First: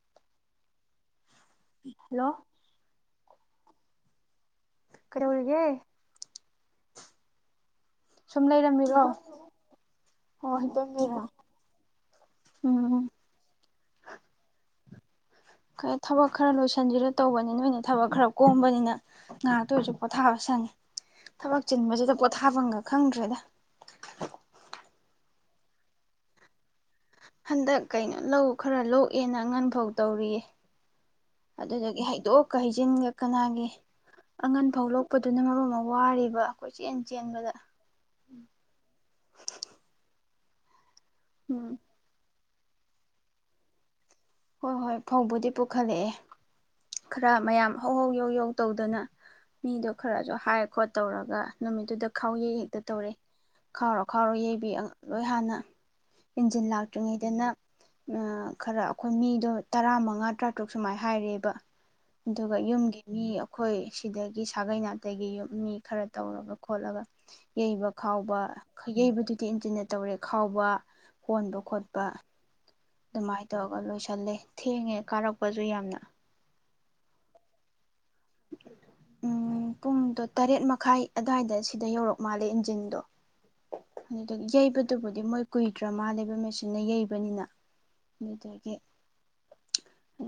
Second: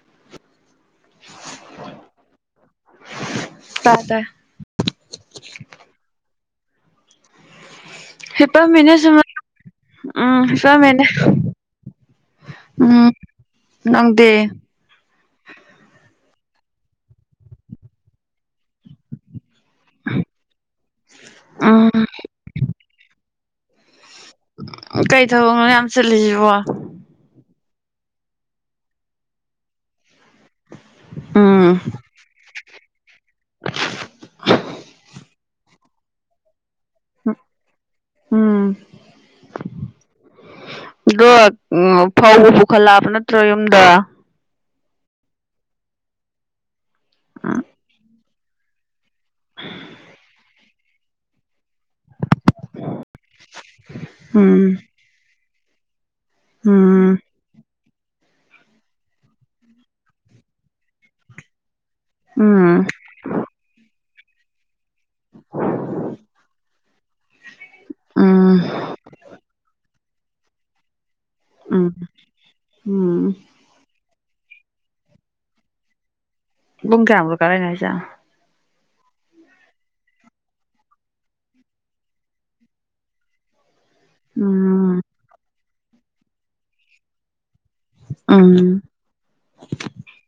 [inaudible] Hello! ꯇꯥꯗ ꯀꯔ ꯎꯔꯒꯦ ꯁꯨꯝ ꯍꯤꯄꯝꯃꯤꯅꯦ ꯂꯩꯔꯝꯃꯤꯔꯣ ꯁꯃ ꯎꯝ ꯑꯣ ꯍꯤꯄꯝꯃꯤꯅꯦ ꯍꯤꯞꯄꯝꯃꯤꯔꯣ ꯎꯝ ꯅꯪꯗꯦ ꯊꯕꯛ ꯈꯔ ꯂꯣꯏꯁꯤꯟꯁꯤꯔ ꯇꯧꯕꯅꯤ ꯅꯣꯏꯅ ꯊꯕꯛ ꯈꯔ ꯀꯣꯝꯕꯅꯤꯅ ꯉꯥꯏꯍꯥꯛꯇ ꯑꯣꯏꯔꯁꯨ ꯄꯣꯊꯥꯕ ꯁꯪꯉꯦ ꯊꯕꯛ ꯎꯝ ꯆꯤꯟꯕꯁꯤꯗ ꯄꯣꯊꯥꯐꯝꯒ ꯈꯪꯗ꯭ꯔꯦꯗ ꯊꯑꯣꯅ ꯌꯥꯝ ꯆꯠꯂꯤꯁꯤꯕꯣ ꯍꯟꯗꯛ ꯀꯩꯅꯣ ꯂꯧ ꯈꯔ ꯂꯣꯛꯑꯦꯅ ꯑꯉꯥꯡꯐꯧ ꯇꯧꯔꯤꯌꯦ ꯎꯝ ꯑꯗꯨꯗꯒꯤ ꯍꯩꯗꯣꯛꯀ ꯆ ꯀꯅꯥꯒꯤ ꯑꯉꯟ ꯐꯥꯎ ꯂꯣꯛꯄ ꯑꯗꯨꯅ ꯃꯔꯨꯞ ꯑꯃ ꯋꯥꯔꯤꯕ ꯀꯣꯏꯆꯦꯟ ꯆꯦꯟꯕꯗ ꯎ ꯎꯝ ꯠ ꯎꯝ ꯐ ꯈꯣꯏꯂꯥꯞꯄ ꯅꯠꯇ꯭ꯔꯣ ꯌꯨꯝꯗ ꯍꯣꯏ ꯍꯣꯏ ꯐꯧꯕꯗꯤ ꯄꯨꯈꯠꯂꯛꯑꯦ ꯈꯔ ꯃꯌꯥꯝ ꯍꯧꯍꯧ ꯌꯧ ꯌꯧ ꯇꯧꯗꯅ ꯃꯤꯗꯣ ꯈꯔꯥꯖꯣ ꯍꯥꯏ ꯈꯣꯠ ꯇꯧꯔꯒ ꯅꯨꯃꯤꯠꯇꯨꯗ ꯈꯥꯎ ꯌꯩ ꯍꯦꯛꯇ ꯇꯧꯔꯦ ꯈꯥꯎꯔ ꯈꯥꯎꯔꯣ ꯌꯩꯕꯤ ꯎꯝ ꯂꯣꯏ ꯍꯥꯟꯅ ꯏꯟꯖꯤꯟ ꯎꯝ ꯎꯝ ꯂꯥꯛꯇ꯭ꯔꯤꯉꯩꯗꯅ ꯑ ꯈꯔ ꯑꯩꯈꯣꯏ ꯃꯤꯗꯣ ꯇꯔꯥ ꯃꯉꯥ ꯇꯔꯥꯇꯔꯨꯛ ꯁꯨꯃꯥꯏ ꯍꯥꯏꯔꯦꯕ ꯑꯗꯨꯒ ꯌꯨꯝꯒꯤ ꯃꯤ ꯑꯩꯈꯣꯏ ꯁꯤꯗꯒꯤ ꯁꯥꯒꯩ ꯅꯥ ꯑꯗꯒꯤ ꯃꯤ ꯈꯔ ꯇꯧꯔꯒ ꯈꯣꯠꯂꯒ ꯌꯩꯕ ꯈꯥꯎꯕ ꯎꯝ ꯌꯩꯕꯗꯨꯗꯤ ꯏꯟꯇꯔꯅꯦꯠ ꯇꯧꯔꯦ ꯈꯥꯎꯕ ꯀꯣꯟꯕ ꯎꯝ ꯈꯣꯠꯄ ꯎꯝ ꯑꯗꯨꯃꯥꯏꯅ ꯇꯧꯔꯒ ꯂꯣꯏꯁꯜꯂꯦ ꯊꯦꯡꯉꯦ ꯀꯥꯔꯛꯄꯁꯨ ꯌꯥꯝꯅ ꯨꯝ ꯀꯦ ꯌꯥꯝꯔꯣ ꯀꯔꯦꯅꯁ ꯎꯝ ꯄꯨꯡꯗꯣ ꯇꯔꯦꯠ ꯃꯈꯥꯏ ꯑꯋꯥꯏꯗ ꯁꯤꯗ ꯌꯧꯔꯛ ꯃꯥꯜꯂꯦ ꯏꯟꯖꯤꯟꯗꯣ ꯑꯗꯨꯗ ꯎꯝ ꯌꯩꯕꯗꯨꯕꯨꯗꯤ ꯃꯣꯏ ꯀꯨꯏꯗ꯭ꯔ ꯃꯥ ꯂꯩꯕ ꯃꯦꯆꯤꯟꯅ ꯌꯩꯕꯅꯤꯅ ꯎꯝ ꯑꯗꯨꯗꯒꯤ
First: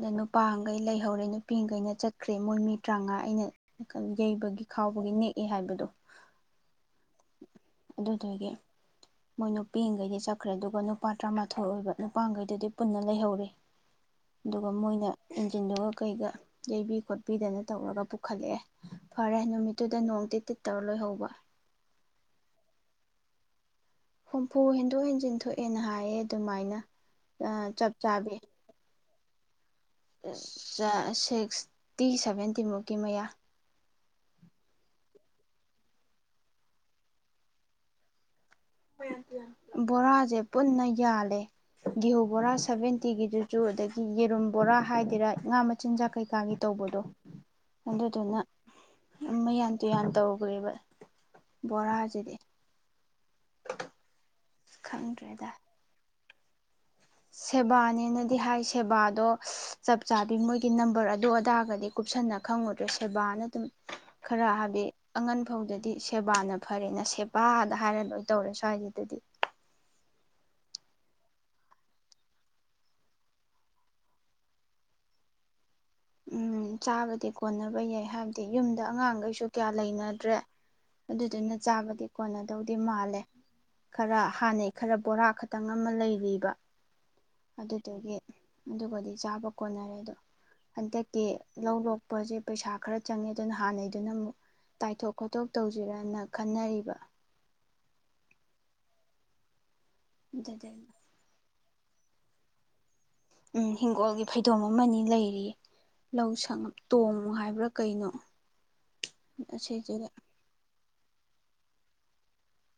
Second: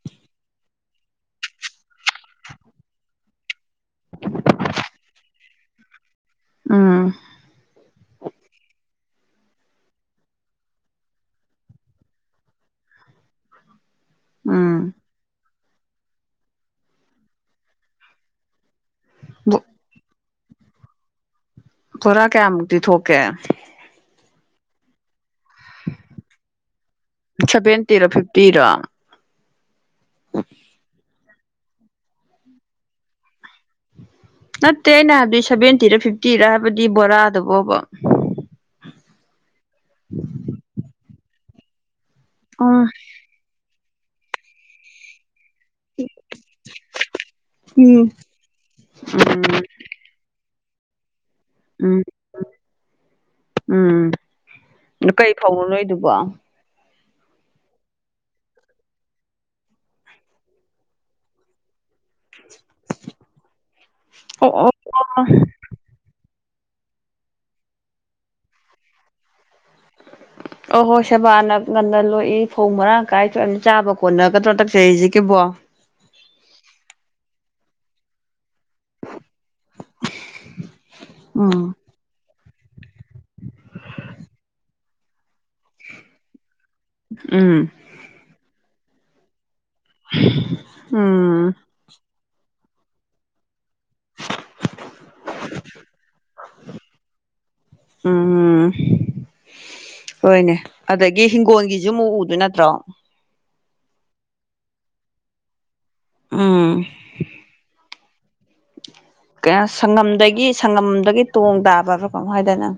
ꯑ ꯅꯨꯄꯥ ꯈꯩ ꯂꯩꯍꯧꯔꯦ ꯅꯨꯄꯤꯈꯩꯅ ꯆꯠꯈ꯭ꯔꯦ ꯃꯣꯏ ꯃꯤ ꯇꯔꯥꯃꯉꯥ ꯑꯩꯅ ꯜ ꯌꯩꯕꯒꯤ ꯈꯥꯎꯕꯒꯤ ꯅꯦꯛ ꯑꯦ ꯍꯥꯏꯕꯗꯣ ꯎꯝ ꯑꯗꯨ ꯇꯔꯒꯒꯤ ꯃꯣꯏ ꯅꯨꯄꯤꯈꯩꯗꯤ ꯆꯠꯈ꯭ꯔꯦ ꯑꯗꯨꯒ ꯅꯨꯄꯥ ꯇꯔꯥꯃꯥꯊꯣꯏ ꯑꯣꯏꯕ ꯅꯨꯄꯥꯈꯩꯗꯨꯗꯤ ꯄꯨꯟꯅ ꯂꯩꯍꯧꯔꯤꯦ ꯑꯗꯨꯒ ꯎꯝ ꯃꯣꯏꯅ ꯇꯤꯟꯗꯨꯒ ꯀꯩꯒ ꯌꯩꯕꯤ ꯈꯣꯠꯄꯤꯗꯅ ꯇꯧꯔꯒ ꯄꯨꯈꯠꯂꯛꯑꯦ ꯐꯔꯦ ꯅꯨꯃꯤꯠꯇꯨꯗ ꯅꯣꯡꯗꯤ ꯇꯤꯠ ꯇꯧꯔ ꯂꯣꯏꯍꯧꯕ ꯊꯣꯛꯔ ꯀꯌꯥꯃꯨꯛꯗꯤ ꯊꯣꯛꯀꯦ ꯍꯨꯝꯐꯨ ꯍꯦꯟꯤꯟꯗꯣ ꯍꯦꯟꯖꯤꯤꯟꯗꯨ ꯊꯣꯛꯑꯦꯅ ꯍꯥꯏꯌꯦ ꯑꯗꯨꯃꯥꯏꯅ ꯆꯞ ꯁꯚꯦꯟꯇꯤꯔꯣ ꯆꯥꯕꯤ ꯐꯤꯐꯇꯤꯔꯣ ꯆꯁ ꯁꯤꯛꯁꯇꯤ ꯁꯚꯦꯟꯇꯤꯃꯨꯛꯀꯤ ꯃꯌꯥ ꯅꯠꯇꯦ ꯑꯩꯅ ꯍꯥꯏꯕꯗꯤ ꯁꯚꯦꯟꯇꯤꯔ ꯐꯤꯐꯇꯤꯔ ꯍꯥꯏꯕꯗꯤ ꯕꯣꯔꯥꯗꯕꯣꯕ ꯕꯣꯔꯥꯁꯦ ꯄꯨꯟꯅ ꯌꯥꯜꯂꯦ [inaudible] ꯒꯤꯍꯧ ꯕꯣꯔꯥ ꯎꯝ ꯁꯚꯦꯟꯇꯤꯒꯤꯗꯨꯁꯨ ꯑꯗꯒꯤ ꯌꯦꯔꯨꯝ ꯕꯣꯔꯥ ꯍꯥꯏꯗꯦꯔ ꯉꯥ ꯃꯆꯤꯟꯖꯥꯛ ꯀꯩꯀꯥꯒꯤ ꯇꯧꯕꯗꯣ ꯎꯝ ꯑꯗꯨꯗꯨꯅ ꯃꯌꯥꯟ ꯇꯨꯌꯥꯟ ꯇꯧꯈ꯭ꯔꯦꯕ ꯎꯝ ꯎꯝ ꯕꯣꯔꯥꯖꯤꯗꯤ ꯎꯝ ꯑ ꯀꯩ ꯈꯪꯗ꯭ꯔꯦꯗ ꯐꯧꯔꯔꯣꯏꯗꯨꯕꯣ ꯁꯦꯕꯥꯅꯦꯅꯗꯤ ꯍꯥꯏ ꯁꯦꯕꯥꯗꯣ ꯆꯞ ꯆꯥꯕꯤ ꯃꯣꯏꯒꯤ ꯅꯝꯕꯔ ꯑꯗꯨ ꯑꯗꯥꯔꯒꯗꯤ ꯀꯨꯞꯁꯟꯅ ꯈꯪꯉꯨꯗ꯭ꯔꯦ ꯁꯦꯕꯥꯅ ꯑꯗꯨꯝ ꯈꯔ ꯑꯣ ꯍꯥꯏꯕꯤꯗꯤ ꯑꯣ ꯑꯉꯟ ꯐꯥꯎꯗꯗꯤ ꯁꯦꯕꯥꯅ ꯐꯔꯦꯅ ꯁꯦꯄꯗ ꯍꯥꯏꯔ ꯂꯣꯏ ꯇꯧꯔꯦ ꯁ꯭ꯋꯥꯏꯁꯦ ꯑꯗꯨꯗꯤ ꯑꯍꯣꯏ ꯁꯦꯕꯥꯅ ꯉꯟꯅ ꯂꯣꯛꯏ ꯐꯧ ꯃꯔꯥꯡ ꯀꯥꯏ ꯊꯣꯛ ꯆꯥꯕ ꯀꯣꯟꯅꯒꯗ꯭ꯔꯣ ꯇꯛꯆꯔꯤꯁꯤ ꯀꯕꯣ ꯎꯝ ꯆꯥꯕꯗꯤ ꯀꯣꯟꯅꯕ ꯌꯥꯏ ꯍꯥꯏꯕ ꯌꯨꯝꯗ ꯑꯉꯥꯡꯈꯩꯁꯨ ꯀꯌꯥ ꯂꯩꯅꯗ꯭ꯔꯦ ꯑꯗꯨꯗꯨꯅ ꯎꯝ ꯆꯥꯕꯗꯤ ꯀꯣꯟꯅ ꯇꯧꯗꯤ ꯃꯥꯜꯂꯦ ꯈꯔ ꯍꯥꯟꯅꯩ ꯈꯔ ꯕꯣꯔꯥ ꯈꯇꯪ ꯑꯃ ꯂꯩꯔꯤꯕ ꯎꯝ ꯑꯗꯨꯗꯨꯗꯒꯤ ꯑꯗꯨꯒꯗꯤ ꯆꯥꯕ ꯀꯣꯟꯅꯔꯦ ꯑꯗꯣ [inaudible] ꯍꯟꯗꯛꯀꯤ ꯂꯧ ꯂꯣꯛꯄꯁꯦ ꯄꯩꯁꯥ ꯈꯔ ꯆꯪꯉꯦ ꯑꯗꯨꯅ ꯍꯥꯟꯅꯩꯗꯨꯅ ꯑꯃꯨꯛ ꯇꯥꯏꯊꯣꯛ ꯈꯣꯠꯇꯣꯛ ꯇꯧꯁꯤꯔꯅ ꯈꯟꯅꯔꯤꯕ ꯑ ꯍꯣꯏꯅꯦ ꯑꯗꯨꯗ ꯑꯗꯒꯤ ꯍꯤꯡꯒꯣꯜꯒꯤ ꯑꯃꯨꯛ ꯎꯗꯣꯏ ꯅꯠꯇ꯭ꯔꯣ ꯎꯝ ꯍꯤꯡꯒꯣꯜꯒꯤ ꯐꯩꯗꯣꯝ ꯑꯃꯅꯤ ꯂꯩꯔꯤꯌꯦ ꯂꯧꯁꯪ ꯎꯝ ꯇꯣꯡꯉꯨ ꯍꯥꯏꯕ꯭ꯔꯥ ꯀꯩꯅꯣ ꯑꯁꯤꯁꯤꯗ ꯁꯪꯉꯝꯗꯒꯤ ꯁꯪꯒꯝ ꯑꯗꯨꯒꯤ ꯇꯣꯡ ꯇꯥꯕꯕ꯭ꯔꯥ ꯀꯃ ꯍꯥꯏꯗꯅꯪ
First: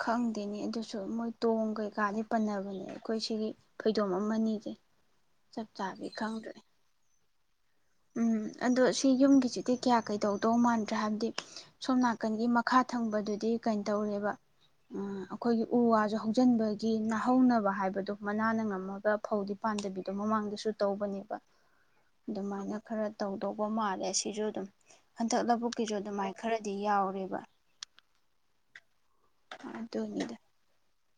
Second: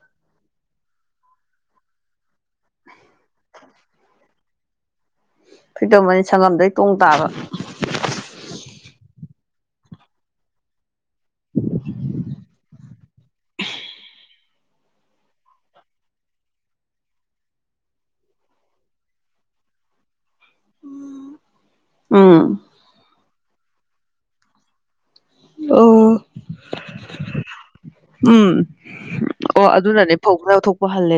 ꯈꯪꯗꯦꯅꯤ ꯑꯗꯨꯁꯨ ꯃꯣꯏ ꯇꯣꯡ ꯀꯩꯀꯥꯗꯤ ꯄꯟꯅꯕꯅꯦ ꯑꯩꯈꯣꯏ ꯁꯤꯒꯤ ꯐꯩꯗꯣꯝ ꯑꯃꯅꯤꯁꯦ ꯆꯞ ꯆꯥꯕꯤ ꯐꯩꯇꯧꯃꯅꯤ ꯈꯪꯗ꯭ꯔꯦ ꯁꯪꯒꯝꯗꯩ ꯇꯣꯡ ꯇꯥꯕ ꯎꯝ ꯑꯗꯣ ꯁꯤ ꯌꯨꯝꯒꯤꯁꯤꯗꯤ ꯀꯌꯥ ꯀꯩꯗꯧꯗꯧ ꯃꯥꯥꯟꯕꯦ ꯍꯥꯏꯕꯗꯤ ꯁꯣꯝ ꯅꯥꯀꯟꯒꯤ ꯥ ꯊꯪꯕꯗꯨꯗꯤ ꯀꯩꯅ ꯇꯧꯔꯦꯕ ꯑꯩꯈꯣꯏꯒꯤ ꯎ ꯋꯥꯁꯨ ꯍꯧꯖꯤꯟꯕꯒꯤ ꯅꯥꯍꯧꯅꯕ ꯍꯥꯏꯕꯗꯣ ꯃꯅꯥꯅ ꯉꯝꯃꯒ ꯐꯧꯗꯤ ꯄꯥꯝꯗꯕꯤꯗꯣ ꯃꯃꯥꯡꯗ ꯁꯨ ꯇꯧꯕꯅꯦꯕ ꯎꯝ ꯑꯗꯨꯃꯥꯏꯅ ꯈꯔ ꯇꯧꯗꯧꯕ ꯃꯥꯜꯂꯦ ꯁꯤꯁꯨ ꯑꯗꯨꯝ ꯍꯟꯗꯛ ꯂꯧꯕꯨꯛꯀꯤꯁꯨ ꯑꯣ ꯑꯗꯨꯃꯥꯏ ꯈꯔꯗꯤ ꯌꯥꯎꯔꯦꯕ ꯎꯝ ꯑꯣ ꯑꯗꯨꯅꯅꯦ ꯐꯧ ꯂꯧꯊꯣꯛꯄ ꯍꯜꯂꯦ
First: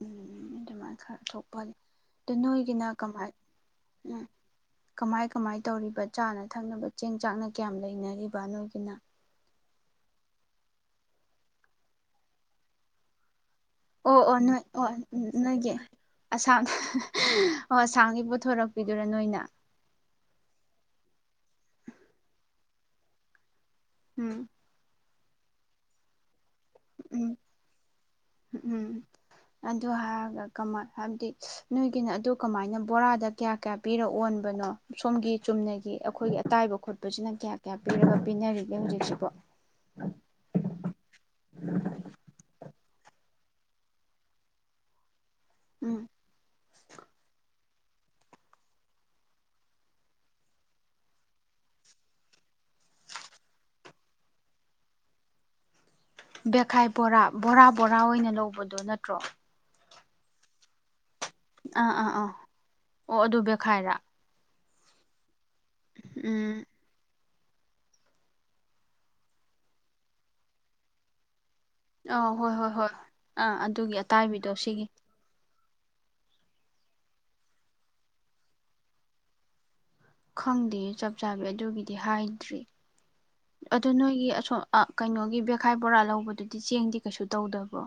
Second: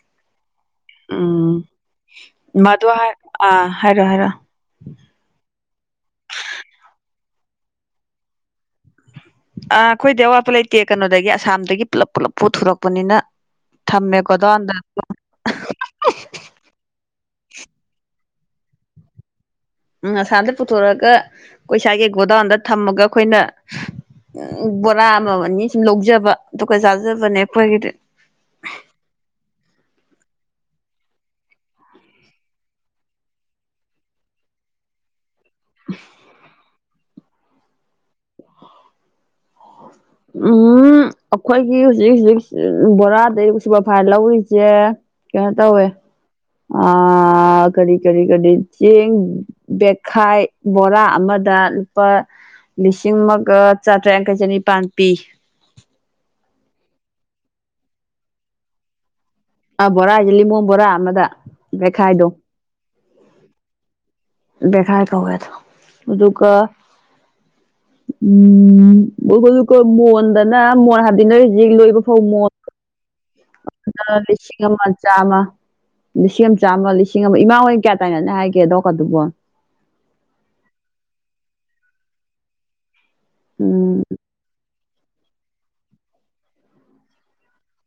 ꯎꯝ ꯎꯝ ꯑꯗꯨꯃꯥꯏꯅ ꯈꯔ ꯎꯝ ꯊꯣꯛꯄꯅꯤ ꯑ ꯅꯣꯏꯒꯤꯅ ꯃꯗꯨ ꯍꯥꯏ ꯀꯃꯥꯏ ꯑꯥ ꯍꯥꯏꯔꯣ ꯎꯝ ꯍꯥꯏꯔꯣ ꯀꯃꯥꯏ ꯀꯃꯥꯏ ꯇꯧꯔꯤꯕ ꯆꯥꯅ ꯊꯛꯅꯕ ꯆꯦꯡ ꯆꯥꯛꯅ ꯀꯌꯥꯝ ꯂꯩꯅꯔꯤꯕ ꯅꯣꯏꯒꯤ ꯑꯥ ꯑꯩꯈꯣꯏꯗꯤ ꯑꯋꯥꯠꯄ ꯂꯩꯇꯦ ꯀꯩꯅꯣꯗꯒꯤ ꯑꯁꯥꯝꯗꯒꯤ ꯄꯨꯂꯞ ꯄꯨꯂꯞ ꯄꯨꯊꯣꯔꯛꯄꯅꯤꯅ ꯊꯝꯃꯦ ꯑꯣ ꯑꯣ ꯅꯣꯏ ꯒꯣꯗꯥꯎꯟꯗ ꯑꯣ ꯅꯣꯏꯒꯤ ꯑꯁꯥꯝ ꯑꯣ ꯑꯁꯥꯝꯒꯤ ꯊꯣꯔꯛꯄꯤꯗꯨꯔꯥ ꯅꯣꯏꯅ ꯎꯝ ꯑꯁꯥꯝꯗ ꯄꯨꯊꯣꯔꯛꯑꯒ ꯑꯩꯈꯣꯏꯁꯥꯏꯒꯤ ꯒꯣꯗꯥꯎꯟꯗ ꯊꯝꯃꯒ ꯑꯩꯈꯣꯏꯅ ꯎꯝ ꯕꯣꯔꯥ ꯑꯃꯥꯃꯝ ꯑꯅꯤꯅꯤ ꯁꯨꯝ ꯂꯧꯖꯕ ꯗꯨꯒ ꯆꯥꯖꯕꯅꯦ ꯈꯣꯏꯒꯤꯗꯤ ꯎꯝ ꯎꯝ ꯑꯗꯨ ꯍꯥꯏꯔꯒ ꯀꯃꯥꯏ ꯍꯥꯏꯕꯗꯤ ꯅꯣꯏꯒꯤꯅ ꯑꯗꯨ ꯀꯃꯥꯏꯅ ꯕꯣꯔꯥꯗ ꯀꯌꯥ ꯀꯌꯥ ꯄꯤꯔ ꯑꯣꯟꯕꯅꯣ ꯁꯣꯝꯒꯤ ꯆꯨꯝꯅꯒꯤ ꯑꯩꯈꯣꯏꯒꯤ ꯑꯇꯥꯏꯕ ꯈꯣꯠ ꯁꯤꯅ ꯀꯌꯥ ꯀꯌꯥ ꯄꯤꯔꯒ ꯄꯤꯅꯔꯤꯒꯦ ꯍꯧꯖꯤꯛꯁꯤꯕꯣ ꯎꯝ ꯑꯩꯈꯣꯏꯒꯤ ꯍꯧꯖꯤꯛ ꯍꯧꯖꯤꯛ ꯕꯣꯔꯥꯗꯩ ꯁꯨꯄꯔ ꯐꯥꯏꯟ ꯂꯧꯔꯤꯁꯦ ꯀꯩꯅꯣ ꯇꯧꯏ ꯎꯝ ꯀꯔꯤ ꯀꯔꯤ ꯀꯔꯤ ꯆꯦꯡ ꯕꯦꯛꯈꯥꯏ ꯕꯣꯔꯥ ꯑꯃꯗ ꯂꯨꯄꯥ ꯂꯤꯁꯤꯡ ꯑꯃꯒ ꯆꯥꯇ꯭ꯔꯦ ꯌꯥꯡꯈꯩ ꯆꯅꯤꯄꯥꯥꯟ ꯄꯤ ꯕꯦꯈꯥꯏ ꯕꯣꯔꯥ ꯕꯣꯔꯥ ꯕꯣꯔꯥ ꯑꯣꯏꯅ ꯂꯧꯕꯗꯣ ꯅꯠꯇ꯭ꯔꯣ ꯑ ꯕꯣꯔꯥ ꯍꯥꯏꯗꯤ ꯂꯤꯃꯣꯟ ꯕꯣꯔꯥ ꯑꯃꯗ ꯑꯥ ꯑꯥ ꯑꯥ ꯕꯦꯈꯥꯏꯗꯣ ꯑꯣ ꯑꯗꯨ ꯕꯦꯈꯥꯏꯔ ꯕꯦꯈꯥꯏ ꯀꯧꯏ ꯑꯗꯣ ꯑꯗꯨꯒ ꯎꯝ ꯃꯣꯟꯗꯅ ꯃꯣꯟ ꯍꯥꯏꯗꯤ ꯍꯧꯖꯤꯛ ꯂꯣꯛꯏꯕ ꯐꯥꯎ ꯑꯥ ꯃꯣꯟ ꯍꯣꯏ ꯍꯣꯏ ꯍꯣꯏ ꯑꯥ ꯑꯗꯨꯒꯤ ꯑꯇꯥꯏꯕꯤꯗꯣ ꯂꯤꯁꯤꯡ ꯑꯃ ꯁꯤꯒꯤ ꯆꯥꯝꯃ ꯂꯤꯁꯤꯡ ꯑꯃ ꯆꯥꯝꯃ ꯂꯤꯁꯤꯡ ꯑꯃ ꯏꯃꯥ ꯍꯣꯏ ꯑꯣꯏꯅ ꯀꯌꯥ ꯇꯥꯏꯅꯅꯤ ꯍꯥꯏꯒꯦ ꯑꯗꯣꯝ ꯅꯥꯀꯟꯗꯨꯕꯣ ꯈꯪꯗꯦ ꯆꯞ ꯆꯥꯕꯤ ꯑꯗꯨꯒꯤꯗꯤ ꯍꯥꯏꯗ꯭ꯔꯤ ꯑꯗꯨ ꯎꯝ ꯅꯣꯏꯒꯤ ꯑ ꯀꯩꯅꯣꯒꯤ ꯕꯦꯈꯥꯏ ꯕꯣꯔꯥ ꯂꯧꯕꯗꯨꯗꯤ ꯆꯦꯡꯗꯤ ꯀꯩꯁꯨ ꯇꯧꯗꯕ꯭ꯔꯣ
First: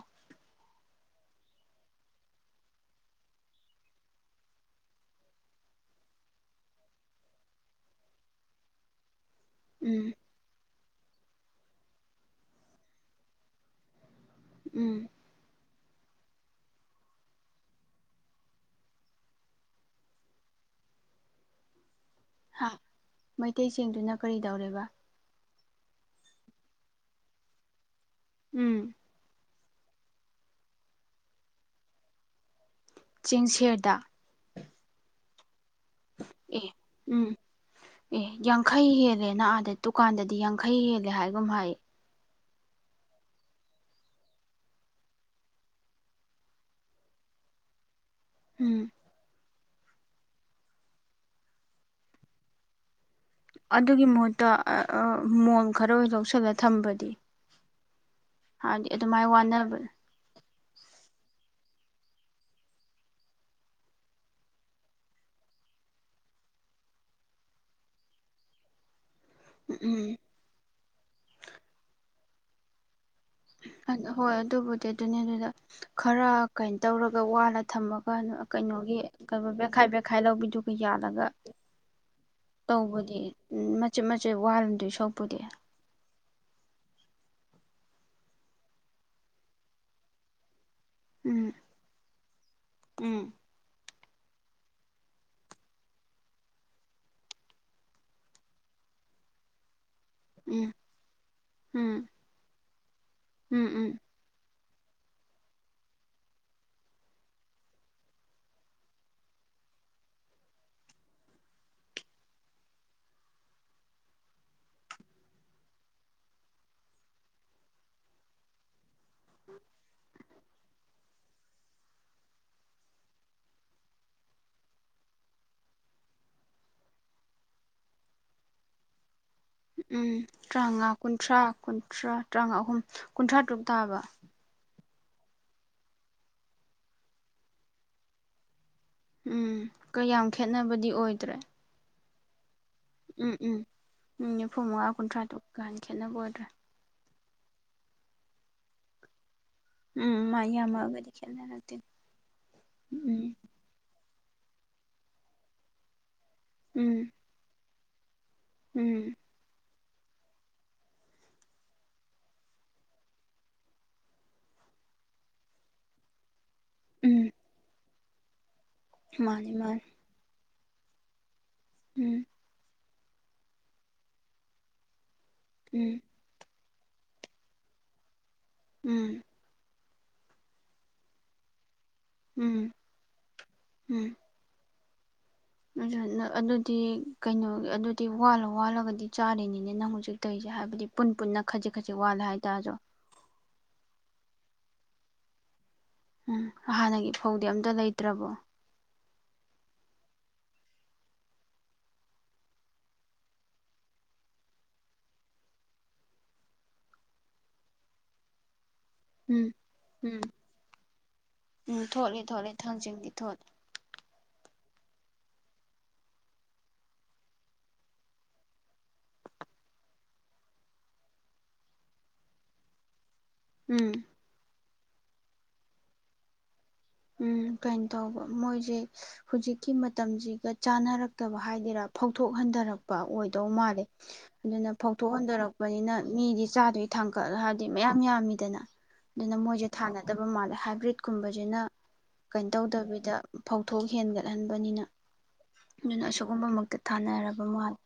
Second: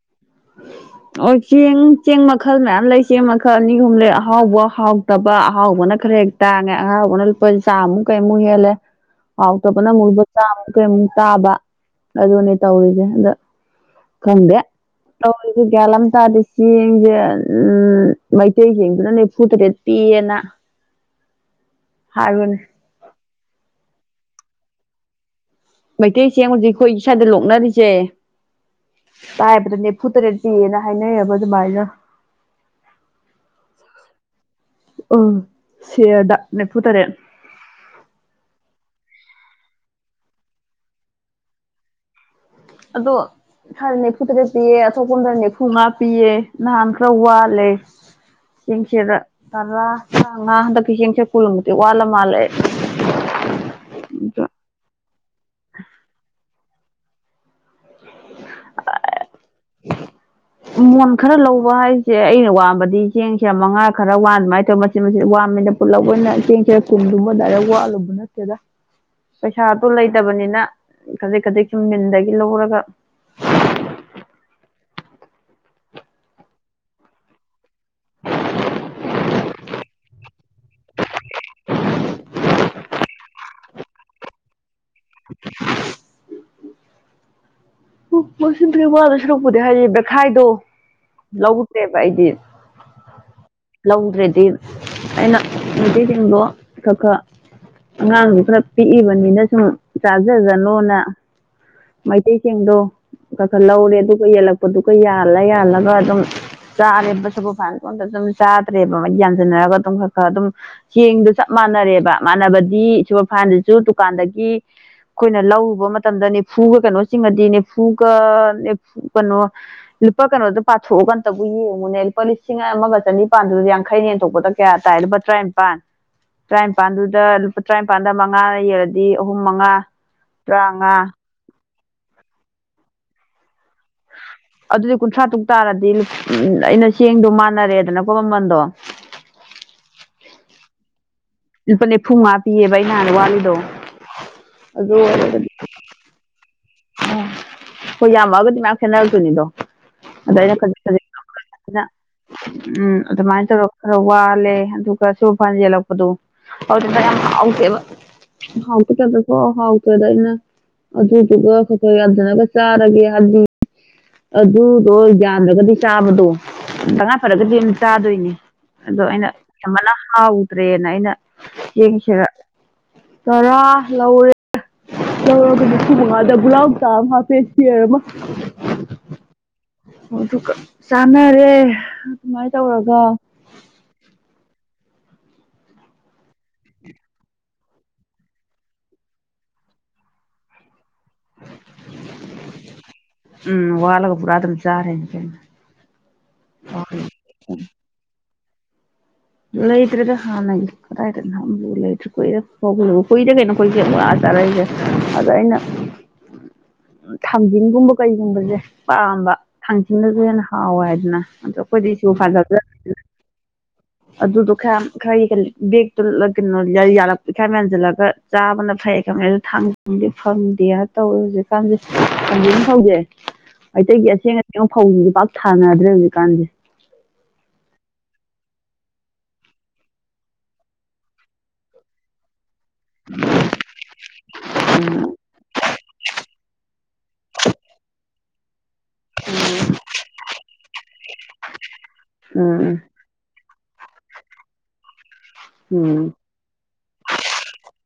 ꯑꯣ ꯆꯦꯡ ꯆꯦꯡ ꯃꯈꯜ ꯃꯌꯥꯝ ꯂꯩ ꯆꯦꯡ ꯃꯈꯜ ꯑꯅꯤ ꯑꯍꯨꯝ ꯂꯩ ꯑꯍꯥꯎꯕ ꯍꯥꯎꯇꯕ ꯑꯍꯥꯎꯕꯅ ꯈꯔ ꯍꯦꯛ ꯇꯥꯡꯉꯦ ꯑꯍꯥꯎꯕꯅ ꯂꯨꯄꯥ ꯆꯥꯃꯨꯛ ꯀꯩꯃꯨꯛ ꯍꯦꯜꯂꯦ ꯍꯥꯎꯇꯕ ꯎꯝ ꯑꯃꯨꯛ ꯆꯥꯝꯃꯨꯛ ꯀꯩꯃꯨꯛ ꯇꯥꯕ ꯑꯗꯨꯅꯤ ꯇꯧꯔꯤꯁꯦ ꯑꯗ ꯈꯪꯗꯦ ꯎꯝ ꯑꯗꯨꯖꯤ ꯒꯌ꯭ꯥꯟ ꯑꯃ ꯇꯥꯗ ꯆꯦꯡꯁꯦ ꯎꯝ ꯃꯩꯇꯩꯆꯦꯡꯗꯨꯅ ꯅꯤꯐꯨ ꯇꯔꯦꯠ ꯄꯤꯌꯦꯅ ꯍꯥꯏꯕꯅꯦ ꯍꯥ ꯃꯩꯇꯩꯆꯦꯡꯗꯨꯅ ꯀꯔꯤ ꯇꯧꯔꯦꯕ ꯃꯩꯇꯩꯆꯦꯡ ꯍꯧꯖꯤꯛ ꯑꯩꯈꯣꯏ ꯁ꯭ꯋꯥꯏꯗ ꯂꯣꯛꯅꯔꯤꯁꯦ ꯎꯝ ꯁꯥꯍꯦꯕ [unintelligible] ꯐꯇ꯭ꯔꯦꯠꯗꯤꯅ ꯍꯥꯏꯅꯩ ꯑꯕ ꯑꯗꯨꯕꯥꯥꯏꯅ ꯆꯦꯡ ꯁꯔꯗ ꯑꯥ ꯁꯦꯔꯗ ꯑꯦ ꯅꯦꯞꯐꯨ ꯇꯔꯦ ꯎꯝ ꯑꯦ ꯌꯥꯡꯈꯩ ꯍꯦꯜꯂꯦ ꯅ ꯑꯥꯗ ꯗꯨꯀꯥꯟꯗꯗꯤ ꯌꯥꯡꯈꯩ ꯍꯦꯜꯂꯦ ꯍꯥꯏꯒꯨꯝ ꯍꯥꯏ ꯑꯗꯣ ꯈꯔ ꯅꯤꯐꯨ ꯇꯔꯦꯠ ꯄꯤꯌꯦ ꯑꯇꯣꯞꯄꯟꯗ ꯅꯤꯐꯨꯃꯉꯥ ꯄꯤꯑ ꯅꯍꯥꯟ ꯈꯔ ꯋꯥꯠꯂꯦ ꯎꯝ ꯁꯤꯗ ꯇꯉꯟꯗ ꯍꯟꯗꯛ ꯆꯦꯡ ꯆꯦꯔ ꯀꯨꯜꯃꯛꯇꯦ ꯋꯥꯂ ꯃꯥꯂꯦ ꯑꯗꯨꯒꯤ ꯃꯍꯨꯠꯇ ꯃꯣꯟ ꯈꯔ ꯂꯧꯁꯜꯂ ꯊꯝꯕꯗꯤ ꯍꯥꯏꯗꯤ ꯑꯗꯨꯃꯥꯏ ꯋꯥ ꯕ ꯃꯣꯟ ꯈꯔ ꯂꯧꯕ ꯍꯥꯏꯁꯦ ꯑꯩꯅ ꯋꯥꯡꯝꯕꯗꯤ ꯆꯦꯡꯁ꯭ꯔꯦ ꯃꯉꯥ ꯈꯔ ꯋꯥꯟ ꯑꯗꯨꯃꯥꯏꯅ ꯇꯧꯔꯦ ꯃꯆꯤꯠ ꯃꯆꯤꯠ ꯋꯥꯟꯕꯅꯤꯅ ꯄꯨꯜꯂꯞ ꯑꯣꯏꯅ ꯆꯦꯡꯁꯔꯦ ꯀꯨꯟꯃꯨꯛ ꯗꯥꯏꯔꯦꯛ ꯋꯥꯠꯂꯨꯕ ꯅꯠꯇꯦꯗ ꯄꯩꯁꯥꯗꯣ ꯎꯝ ꯂꯩꯇꯕꯅꯤꯅ ꯈꯖꯤꯛ ꯈꯖꯤꯛ ꯁꯨꯝ ꯃꯤꯟꯗꯒꯤ ꯂꯧꯔꯒ ꯍꯣꯏ ꯑꯗꯨꯕꯨꯗꯤ ꯑꯗꯨꯅꯤ ꯑꯗꯨꯗ ꯈꯔ ꯀꯩꯅꯣ ꯇꯧꯔꯒ ꯋꯥꯂ ꯊꯝꯃꯒ ꯀꯩꯅꯣꯒꯤ ꯀ ꯕꯦꯠꯈꯥꯏ ꯕꯦꯠꯈꯥꯏ ꯂꯧꯕꯤꯗꯨꯒ ꯌꯥꯜꯂꯒ ꯇꯧꯕꯗꯤ ꯎꯝ ꯃꯆꯤꯠ ꯃꯆꯤꯠ ꯋꯥꯜꯗꯣꯏ ꯁꯔꯨꯛ ꯁꯔꯨꯛꯄꯨꯗꯤ ꯃꯆꯤꯠ ꯃꯆꯤꯠ ꯋꯥꯗꯣꯏ ꯁꯔꯨꯛꯄꯨꯗꯤ ꯍꯥꯏꯌꯦ ꯕꯦꯈꯥꯏꯗꯣ ꯎꯝ ꯂꯧꯗ꯭ꯔꯦꯕ ꯑꯩꯗꯤ ꯎꯝ ꯂꯧ ꯔꯦꯗꯤ ꯑꯩꯅ ꯃꯇꯩꯆꯦꯡꯗꯣ ꯈꯔ ꯈꯔ ꯑꯉꯥꯡꯁꯨ ꯈꯔ ꯄꯤꯛꯏꯕꯅꯤꯅ ꯁꯨꯝ ꯎꯝ ꯆꯥꯖꯖꯅꯣꯅ ꯎꯝ ꯃꯩꯇꯩ ꯆꯦꯡꯗꯣ ꯈꯔ ꯈꯔ ꯎꯝ ꯂꯧꯔꯦ ꯎꯝ ꯑꯗꯨꯒ ꯌꯦꯜꯂꯛꯄ ꯄꯗꯨꯒ ꯌꯥꯜꯂ ꯌꯥꯜꯂꯒ ꯑꯗꯨꯝ ꯆꯥꯔꯦ ꯁꯨꯄꯔ ꯐꯥꯏꯟꯗꯨꯁꯨ ꯑꯗꯨꯝ ꯆꯥꯗ꯭ꯔꯦꯕ ꯃ ꯌꯥꯟꯁꯤꯟꯅꯔꯒ ꯑꯗꯨꯝ ꯈꯔ ꯈꯔ ꯑꯗꯨꯝ ꯆꯦꯡꯗꯣ ꯆꯞ ꯃꯥꯟꯅꯔꯦꯕ ꯃꯥꯟꯅꯕꯗꯤ ꯁꯄꯔ ꯐꯥꯏꯁꯤꯁꯨ ꯗꯨꯀꯥꯟꯗꯒꯤ ꯑꯩꯈꯣꯏꯅ ꯂꯧꯔꯕ ꯃꯇꯝꯗ ꯅꯤꯐꯨꯒ ꯀꯩꯅꯣ ꯆꯤꯡꯉꯗꯤ ꯅꯤꯐꯨꯒꯨ ꯀꯩꯅꯣ ꯂꯨꯄꯥ ꯀꯩꯅꯣꯗ ꯄꯥꯊꯣꯛꯑꯒꯥꯟꯇꯕꯨ ꯌꯦꯡꯉꯨꯅꯦ ꯂꯨꯄꯥ ꯂꯤꯁꯤꯡ ꯑꯃꯒ ꯆꯅꯤꯄꯥꯥꯟꯗꯨ ꯌꯥꯡꯈꯩꯩꯅ ꯌꯦꯟꯊꯣꯛꯄꯗ ꯀꯌꯥ ꯇꯥꯏ ꯂꯨꯄꯥ ꯇꯔꯥꯅꯤꯄꯥꯟ ꯇꯔꯥꯅꯤꯄꯥꯟꯗꯨꯗ ꯂꯨꯄꯥ ꯇꯔꯥꯅꯤꯄꯥꯜꯗ ꯃꯉꯥ ꯌꯦꯜꯂꯗꯤ ꯑꯍꯨꯝ ꯃꯉꯥ ꯎꯝ ꯇꯔꯥꯉꯥ ꯇꯔꯥꯃꯉꯥ ꯀꯨꯟꯊ꯭ꯔꯥ ꯀꯨꯟ꯭ꯔꯥ ꯀꯨꯟꯊꯥ ꯇꯥ ꯑꯍꯨꯝ ꯀꯨꯟꯊ꯭ꯔꯥ ꯇꯔꯨꯛ ꯇꯥꯕ ꯑꯗꯨꯗꯤ ꯀꯨꯟꯊ꯭ꯔꯥ ꯇꯨꯛ ꯇꯥꯔꯗꯤ ꯎꯝ ꯑꯩꯅ ꯆꯦꯡꯗꯣ ꯃꯥꯟꯅꯔꯦꯗꯅꯀꯣ ꯃꯃꯟꯗꯣ ꯎꯝ ꯀꯌꯥꯝ ꯈꯦꯠꯅꯕꯗꯤ ꯑꯣꯏꯗ꯭ꯔꯦ ꯂꯨꯄ ꯅꯤꯐꯨ ꯃꯡꯉꯥ ꯎꯝ ꯎꯝ ꯎꯝ ꯅꯤꯐꯨ ꯑꯗꯨ ꯃꯉꯥ ꯀꯨꯟꯊ꯭ꯔꯥ ꯇꯔꯨꯛ ꯀꯥ ꯍꯦꯟꯅ ꯈꯦꯠꯅꯕ ꯑꯣꯏꯗ꯭ꯔꯦ ꯑꯣꯝ ꯍꯣꯏ ꯌꯥꯝꯃꯛꯑꯒꯗꯤ ꯃꯌꯥꯝ ꯈꯦꯠꯅꯔꯛꯇꯣꯏꯅꯤꯗꯣ ꯎꯝ ꯃꯥꯅꯤ ꯌꯝꯃꯛ ꯑꯒꯗꯤꯅ ꯑꯗꯨꯅ ꯎꯝ ꯑꯗꯨꯃꯥꯏꯅ ꯇꯧꯔꯒ ꯈꯔ ꯋꯥꯔ ꯑꯗꯨꯒ ꯁꯨꯄꯔ ꯐꯥꯏꯟ ꯌꯦꯜꯂꯛꯄꯗꯣ ꯎꯝ ꯍꯧꯗꯦꯕ ꯍꯥꯎ ꯎꯝ ꯇꯗꯕꯣ ꯄꯨꯔ ꯍꯥꯎ ꯑꯩꯈꯣꯏꯗ ꯑꯩꯅ ꯑꯗꯨꯗꯨꯒ ꯑꯩꯈꯣꯏ ꯑꯗꯨꯅꯒ ꯆꯥꯔꯒꯦꯗꯤ ꯑꯗꯨꯗꯣ ꯌꯥꯟꯗ꯭ꯔꯒꯗꯤ ꯆꯥꯕꯗꯣ ꯇꯉꯥꯏ ꯎꯝ ꯐꯔꯒꯗꯤ ꯇꯥꯗꯣꯏꯅꯦ ꯑꯗꯣ ꯑꯩꯅ ꯃꯥꯅꯤ ꯃꯥꯅꯤ ꯑꯃꯅ ꯍꯥꯎ ꯇ꯭ꯔꯦꯟ ꯑꯩꯅ ꯎꯝ ꯌꯦꯡꯁꯤꯔ ꯇꯔꯥ ꯂꯧꯔꯦ ꯨ ꯎꯝ ꯃꯉꯗ ꯨꯂꯕ ꯀꯝ ꯍꯥ ꯄꯦꯁꯤ ꯑꯣꯏꯔꯃ ꯎꯝ ꯍ ꯑꯃꯃꯦ ꯔꯦ ꯑꯗꯨꯃꯥꯏꯅ ꯎꯝ ꯇꯧꯔꯒ ꯑꯗꯨ ꯑꯗꯨꯗꯤ ꯀꯩꯅꯣꯒꯤ ꯑꯗꯨꯗꯤ ꯋꯥꯜꯂ ꯋꯥꯜꯂꯒꯗꯤ ꯆꯥꯔꯤꯅꯤꯅꯦ ꯅꯪ ꯍꯧꯖꯤꯛ ꯇꯧꯔꯤꯁꯦ ꯍꯥꯏꯕꯗꯤ ꯄꯨꯟ ꯄꯨꯟꯅ ꯈꯖꯤꯛ ꯈꯖꯤꯛ ꯋꯥꯠꯂꯦ ꯍꯥꯏꯇꯥꯥꯔꯁꯨ ꯎꯝ ꯋꯥꯂꯒ ꯄꯨ ꯑꯗꯨꯝ ꯆꯥꯔꯦ ꯀ ꯎꯝ ꯍꯥꯟꯅꯒꯤ ꯐꯧꯗꯤ ꯑꯝꯇ ꯂꯩꯇ꯭ꯔꯕꯣ ꯂꯩꯇ꯭ꯔꯦꯗ ꯍꯥꯟꯅꯒꯤ ꯀꯗꯥꯏꯗ ꯅ ꯂꯩꯇ꯭ꯔ ꯀꯨꯏꯔ ꯐ ꯀꯨꯏꯔꯦ ꯀꯩꯅꯣ ꯀꯨꯏꯁꯦ ꯋꯥ ꯆꯥꯔꯛꯏꯁꯦ ꯑꯗꯣ ꯑꯩꯅ ꯊꯥꯡꯖꯤꯟꯒꯨꯝꯕ ꯀꯩꯒꯨꯝꯕꯁꯦ ꯄꯥꯝꯕ ꯎꯝ ꯊꯥꯡꯊꯤꯡꯗꯁꯨ ꯎꯝ ꯍꯦꯟꯅ ꯍꯥꯎꯋꯦ ꯍꯥꯏꯗꯅ ꯑꯗꯣ ꯎꯝ ꯑꯩꯈꯣꯏꯗꯤꯁꯨ ꯊꯣꯠꯂꯤ ꯊꯣꯠꯂꯤ ꯐꯖꯗ ꯊꯥꯡꯖꯤꯡꯗꯤ ꯊꯣꯠꯂꯤ ꯑꯗꯨꯗꯣ ꯈꯔ ꯈꯔ ꯕꯦꯛꯇꯨ ꯀꯩꯅꯣ ꯈꯔ ꯌꯥꯟꯁꯤꯜꯂꯒ ꯆꯥꯕꯅ ꯐꯩ ꯈꯪ ꯊꯥꯡꯗꯤ ꯐꯪꯗꯦꯅ ꯇꯧꯋꯦ ꯍꯧꯖꯤꯛꯀꯥꯟꯁ ꯍꯧꯖꯩ ꯎꯝ ꯑꯇꯩꯒꯤ ꯑꯁꯦꯡ ꯐꯧꯁꯤꯦ ꯄꯥꯛ ꯊꯥꯅꯗ꯭ꯔꯦ ꯍꯧꯖꯤꯛꯀꯥꯟꯁꯦ ꯎꯝ ꯀꯩꯅꯣ ꯇꯧꯕ ꯃꯣꯏꯁꯦ ꯍꯧꯖꯤꯛꯀꯤ ꯃꯇꯝꯁꯤꯒ ꯆꯥꯟꯅꯔꯛꯇꯕ ꯍꯥꯏꯗꯔꯥ ꯐꯥꯎꯊꯣꯛꯍꯟꯗꯔꯕ ꯄ ꯑꯣꯏꯗꯧ ꯃꯥꯜꯂꯦ ꯑꯗꯨꯅ ꯐꯥꯎꯊꯣꯛ ꯍꯟꯗꯣꯔꯛꯄꯅꯤꯅ ꯃꯤꯗꯤ ꯆꯥꯗꯣꯏ ꯊꯥꯡꯀꯠ ꯍꯥꯏꯗꯤ ꯃꯌꯥꯝ ꯌꯥꯝꯃꯤꯗꯅ ꯑꯗꯨꯅ ꯃꯣꯏꯁꯦ ꯊꯥꯅꯗꯕ ꯃꯥꯜꯂꯦ ꯍꯥꯏꯕ꯭ꯔꯤꯠꯀꯨꯝꯕꯁꯤꯅ ꯀꯩꯅꯣ ꯎꯝ ꯇꯧꯗꯕꯤꯗ ꯐꯧꯊꯣꯛ ꯍꯦꯟꯒꯠꯍꯟꯕꯅꯤꯅ ꯎꯝ ꯑꯗꯨꯅ ꯑꯁꯤꯒꯨꯝꯕ ꯃꯛꯇ ꯊꯥꯅꯔꯕ ꯃꯥꯂꯦ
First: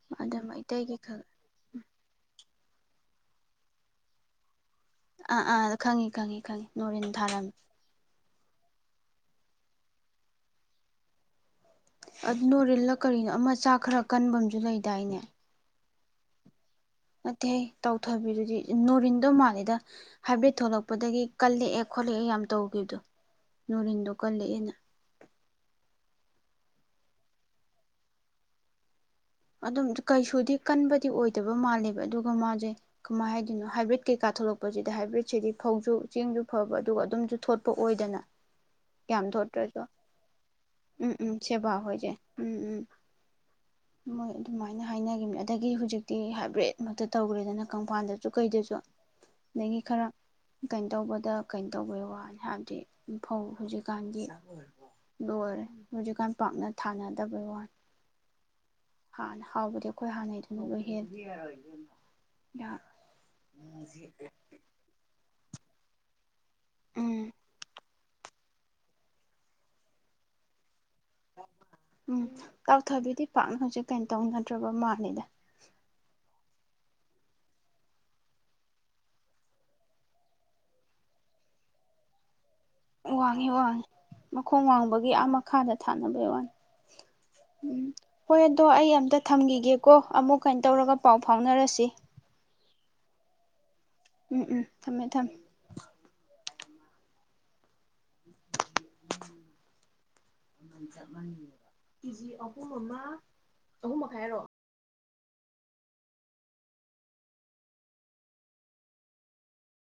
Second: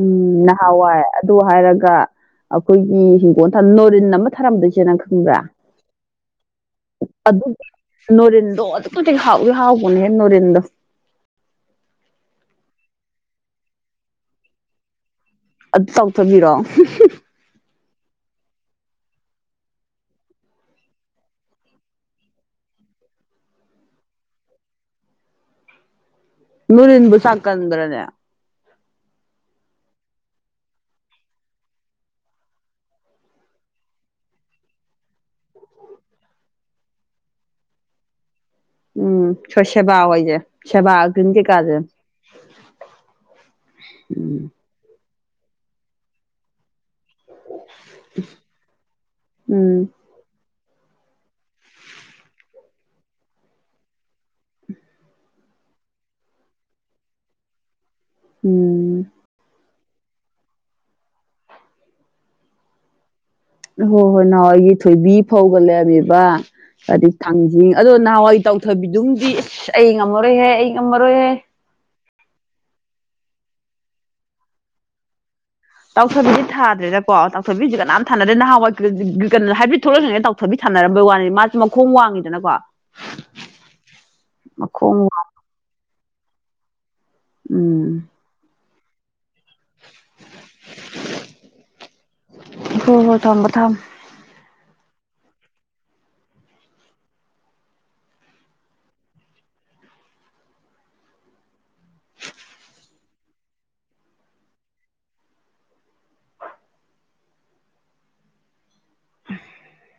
ꯎꯝ ꯅꯍꯥꯟꯋꯥꯏ ꯑꯗꯨ ꯍꯥꯏꯔꯒ ꯑꯩꯈꯣꯏꯒꯤ ꯍꯤꯡꯒꯣꯜ ꯅꯣꯔꯤꯟ ꯑꯃ ꯊꯥꯔꯝꯗꯣꯏ ꯑꯥ ꯑꯥ ꯈꯪꯉꯤ ꯈꯪꯉꯤ ꯈꯪꯉꯤ ꯅꯣꯔꯤꯦꯟ ꯊꯥꯔꯝꯃꯤ ꯇꯨ ꯍꯥꯎ ꯍꯥꯎꯅ ꯍꯦ ꯅꯔꯤꯗ ꯅꯣꯔꯤꯜꯂ ꯀꯔꯤꯅꯣ ꯑꯃ ꯆꯥꯛ ꯈꯔ ꯀꯟꯕꯝꯨ ꯂꯩꯗꯥꯏꯅꯦ ꯑꯗꯨ ꯇ ꯆꯥꯎꯊꯣꯛꯕꯤꯔꯣꯑꯣ ꯅꯠꯇꯦ ꯑꯩ ꯇꯧꯊꯕꯤꯗꯨꯗꯤ ꯅꯨꯣꯔꯤꯟꯗꯣ ꯃꯥꯜꯂꯦꯗ ꯍꯥꯏꯐꯦꯠ ꯊꯣꯛꯂꯛꯄꯗꯒꯤ ꯀꯜꯂꯛꯑꯦ ꯈꯣꯠꯂꯛꯑꯦ ꯌꯥꯝ ꯇꯧꯈꯤꯕꯗꯣ ꯅꯨꯣꯔꯤꯟꯗꯣ ꯀꯜꯂꯛꯑꯦꯅ ꯅꯔꯤ ꯏꯟꯕꯨ ꯁꯥꯀꯟ꯭ꯔꯅꯦ ꯑꯗꯨꯝ ꯀꯩꯁꯨꯗꯤ ꯀꯟꯕꯗꯤ ꯑꯣꯏꯗꯕ ꯃꯥꯜꯂꯦꯕ ꯑꯗꯨꯒ ꯃꯥꯁꯦ ꯀꯃꯥꯏꯅ ꯍꯥꯏꯗꯣꯏꯅꯣ ꯍꯥꯏꯕ꯭ꯔꯤꯠ ꯀꯩꯀꯥ ꯊꯣꯛꯂꯛꯄꯁꯤꯗ ꯍꯥꯏꯕ꯭ꯔꯤꯠꯁꯤꯗꯤ ꯐꯧꯁꯨ ꯆꯦꯡꯁꯨ ꯐꯕ ꯑꯗꯨꯒ ꯑꯗꯨꯝꯁꯨ ꯊꯣꯠꯄ ꯑꯣꯏꯗꯅ ꯌꯥꯝ ꯎꯝ ꯁ ꯊꯣꯠꯇ꯭ꯔꯁꯨ ꯁꯦꯕꯥ ꯑꯣꯏꯁꯦ ꯎꯝ ꯎꯝ ꯁꯦꯕꯥꯗꯤ ꯀꯥꯖꯦ ꯁꯦꯕꯥ ꯍꯣꯏꯁꯦ ꯎꯝ ꯎꯝ ꯃꯣꯏ ꯑꯗꯨꯃꯥꯏꯅ ꯍꯥꯏ ꯍꯥꯏꯅꯈꯤꯕꯅꯤ ꯑꯗꯒꯤ ꯍꯧꯖꯤꯛꯇꯤ ꯍꯥꯏꯕ꯭ꯔꯤꯠ ꯃꯛꯇ ꯇꯧꯈ꯭ꯔꯦꯗꯅ ꯀꯪꯐꯥꯜꯗꯁꯨ ꯀꯩꯗꯁꯨ ꯎꯝ ꯑꯗꯒꯤ ꯈꯔ ꯀꯩꯅꯣ ꯇꯧꯕꯗ ꯀꯩꯅꯣ ꯇꯧꯕꯩ ꯋꯥꯅꯤ ꯍꯥꯏꯕꯗꯤ ꯏꯐꯧ ꯍꯧꯖꯤꯛꯀꯥꯟꯒꯤ ꯂꯣꯏꯔꯦ ꯍꯧꯖꯤꯛꯀꯥꯟ ꯄꯥꯛꯅ ꯊꯥꯅꯗꯕꯩ ꯋꯥꯅꯤ ꯎꯝ ꯍ ꯍꯥꯎꯕꯗꯤꯑꯣ ꯑꯩꯈꯣꯏ ꯍꯥꯟꯅꯩꯗꯨꯃꯛ ꯑꯣꯏꯍꯦꯜꯜꯂꯤ ꯌꯥ ꯍꯣ ꯍꯣꯏ ꯅꯋꯥ ꯌꯦ ꯊ ꯕꯤ ꯐꯥꯎ ꯂꯦꯕꯤꯕ ꯍꯥꯏꯗꯤ ꯎꯝ ꯊꯥꯡꯖꯤꯡ ꯑꯗꯣ ꯅꯍꯥꯟꯋꯥꯏ ꯇꯧ ꯊꯣꯏꯕꯤꯗꯨꯝꯗꯤ ꯑꯁ ꯑꯩ ꯉꯝꯃꯔꯣꯏꯍꯦ ꯑꯩ ꯃꯔꯔꯌꯦꯦ ꯎꯝ ꯀꯥꯎꯊꯕꯤꯗꯤ ꯄꯥꯛꯅ ꯍꯧꯖꯤꯛ ꯀꯩꯅꯣ ꯇꯧꯅꯗ꯭ꯔꯕ ꯃꯥꯜꯜꯂꯤꯦꯗ ꯇꯥꯎꯊꯕꯤꯗꯤ ꯊꯥꯗ꯭ꯔꯦꯅꯀꯣ ꯇꯥꯎꯊꯕꯤꯁꯦ ꯀꯅꯥꯝ ꯊꯥꯅꯗꯦ ꯅꯍꯥꯟꯋꯥꯏ ꯀꯩꯅꯣ ꯍꯥꯏꯕꯤꯠ ꯊꯣꯛꯂꯛꯏꯩꯅ ꯇꯥꯎꯊꯕꯤ ꯊꯥꯅꯔꯝꯕꯒꯤ ꯋꯥꯅꯤ ꯃꯥꯁꯨ ꯃꯈꯣꯡ ꯋꯥꯡꯉꯤꯗꯅꯀꯣ ꯋꯥꯡꯉꯤ ꯋꯥꯡꯉꯤ ꯃꯈꯣꯡ ꯋꯥꯡꯕꯒꯤ ꯃꯈꯥꯗ ꯊꯅꯕꯦ ꯋꯥ ꯎꯝ ꯍꯣꯏ ꯣ ꯑꯩ ꯑꯝꯇ ꯊꯝꯈꯤꯒꯦꯀꯣ ꯑꯃꯨꯛ ꯀꯥꯏ ꯇꯧꯔꯒ ꯄꯥꯎ ꯐꯥꯎꯅꯔꯁꯤ ꯍꯣꯏ ꯍꯣꯏ ꯊꯝꯃꯣ ꯊꯝꯃꯣ ꯎꯝ ꯎꯝ ꯊꯝꯃꯦ ꯊꯝꯃꯦ [inaudible] ꯆꯕ ꯀꯦꯖꯤ ꯑꯍꯨꯝ ꯑꯃ ꯑꯍꯨꯝ ꯃꯈꯥꯏ ꯍꯥꯏꯔꯣ [inaudible]